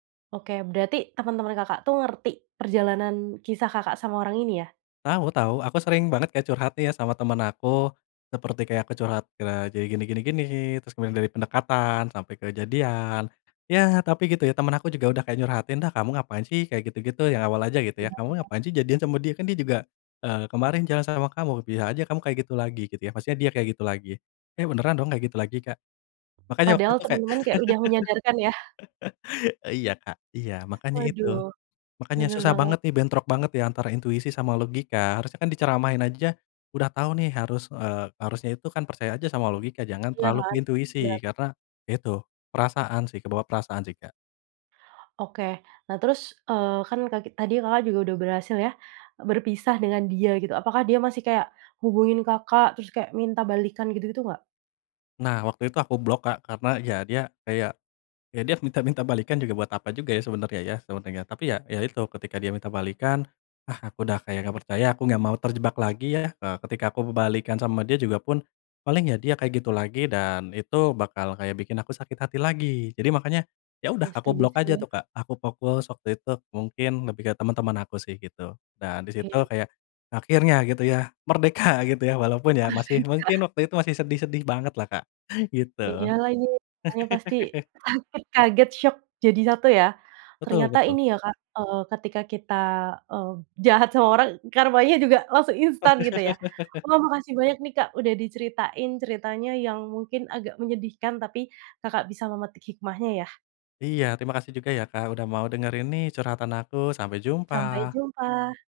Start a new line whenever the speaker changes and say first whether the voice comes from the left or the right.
right: Oke. Berarti teman-teman Kakak tuh ngerti, perjalanan kisah Kakak sama orang ini ya?
left: Tahu tahu aku sering banget kayak curhat nih ya, sama temen aku, seperti kayak aku curhat kere jadi, gini gini gini, terus kemudian dari pendekatan sampai ke jadian, ya tapi gitu ya, temen aku juga udah kayak nyurhatin, "Dah, kamu ngapain sih, kayak gitu gitu," yang awal aja gitu ya,
right: Gimana,
left: "kamu
right: Kak?
left: ngapain sih, jadian sama dia, kan dia juga, eee, kemarin jalan sama kamu, bisa aja kamu kayak gitu lagi," gitu ya. Maksudnya dia kayak gitu lagi, eh beneran dong kayak gitu lagi, Kak. Makanya waktu
right: Padahal
left: itu kayak
right: teman-teman kayak udah menyadarkan ya?
left: Iya, Kak. Iya, makanya itu.
right: Waduh,
left: Makanya
right: bener
left: susah
right: banget.
left: banget nih, bentrok banget ya, antara intuisi sama logika. Harusnya kan diceramahin aja, udah tahu nih harus, eee, harusnya itu kan percaya aja sama logika, jangan
right: Iya
left: terlalu ke
right: kan,
left: intuisi.
right: bener.
left: Karena ya itu, perasaan sih, kebawa perasaan sih, Kak.
right: Oke, nah terus, eee, kan kaki tadi Kakak juga udah berhasil ya, e berpisah dengan dia gitu, apakah dia masih kayak ngubungin Kakak, terus kayak minta balikkan gitu gitu nggak?
left: Nah, waktu itu aku blok, Kak, karena ya, dia kayak ya dia minta-minta balikkan juga buat apa juga ya, sebenarnya ya, sebenarnya. Tapi ya ya itu, ketika dia minta balikkan, ah aku udah kayak nggak percaya, aku nggak mau terjebak lagi ya, eee, ketika aku balikkan sama dia juga pun paling, ya dia kayak gitu lagi dan itu bakal kayak bikin aku sakit hati lagi. Jadi makanya, ya udah
right: Ya,
left: aku
right: setuju
left: blok aja
right: sih.
left: tuh, Kak, aku fokus waktu itu mungkin lebih ke teman-teman aku sih gitu, dan di situ
right: Iya.
left: kayak akhirnya gitu ya, merdeka gitu ya, walaupun ya masih
right: Merdeka.
left: mungkin waktu itu masih sedih sedih banget lah, Kak, gitu.
right: Iya lagi, orangnya pasti sakit kaget, syok jadi satu ya.
left: Betul
right: Ternyata
left: betul.
right: ini ya, Kak, eee, ketika kita, eee, jahat sama orang, karmanya juga langsung instan gitu ya. Wah, makasih banyak nih, Kak, udah diceritain ceritanya yang mungkin agak menyedihkan, tapi Kakak bisa memetik hikmahnya ya.
left: Iya, terima kasih juga ya, Kak, udah mau dengerin nih, curhatan aku. Sampai
right: Sampai
left: jumpa.
right: jumpa.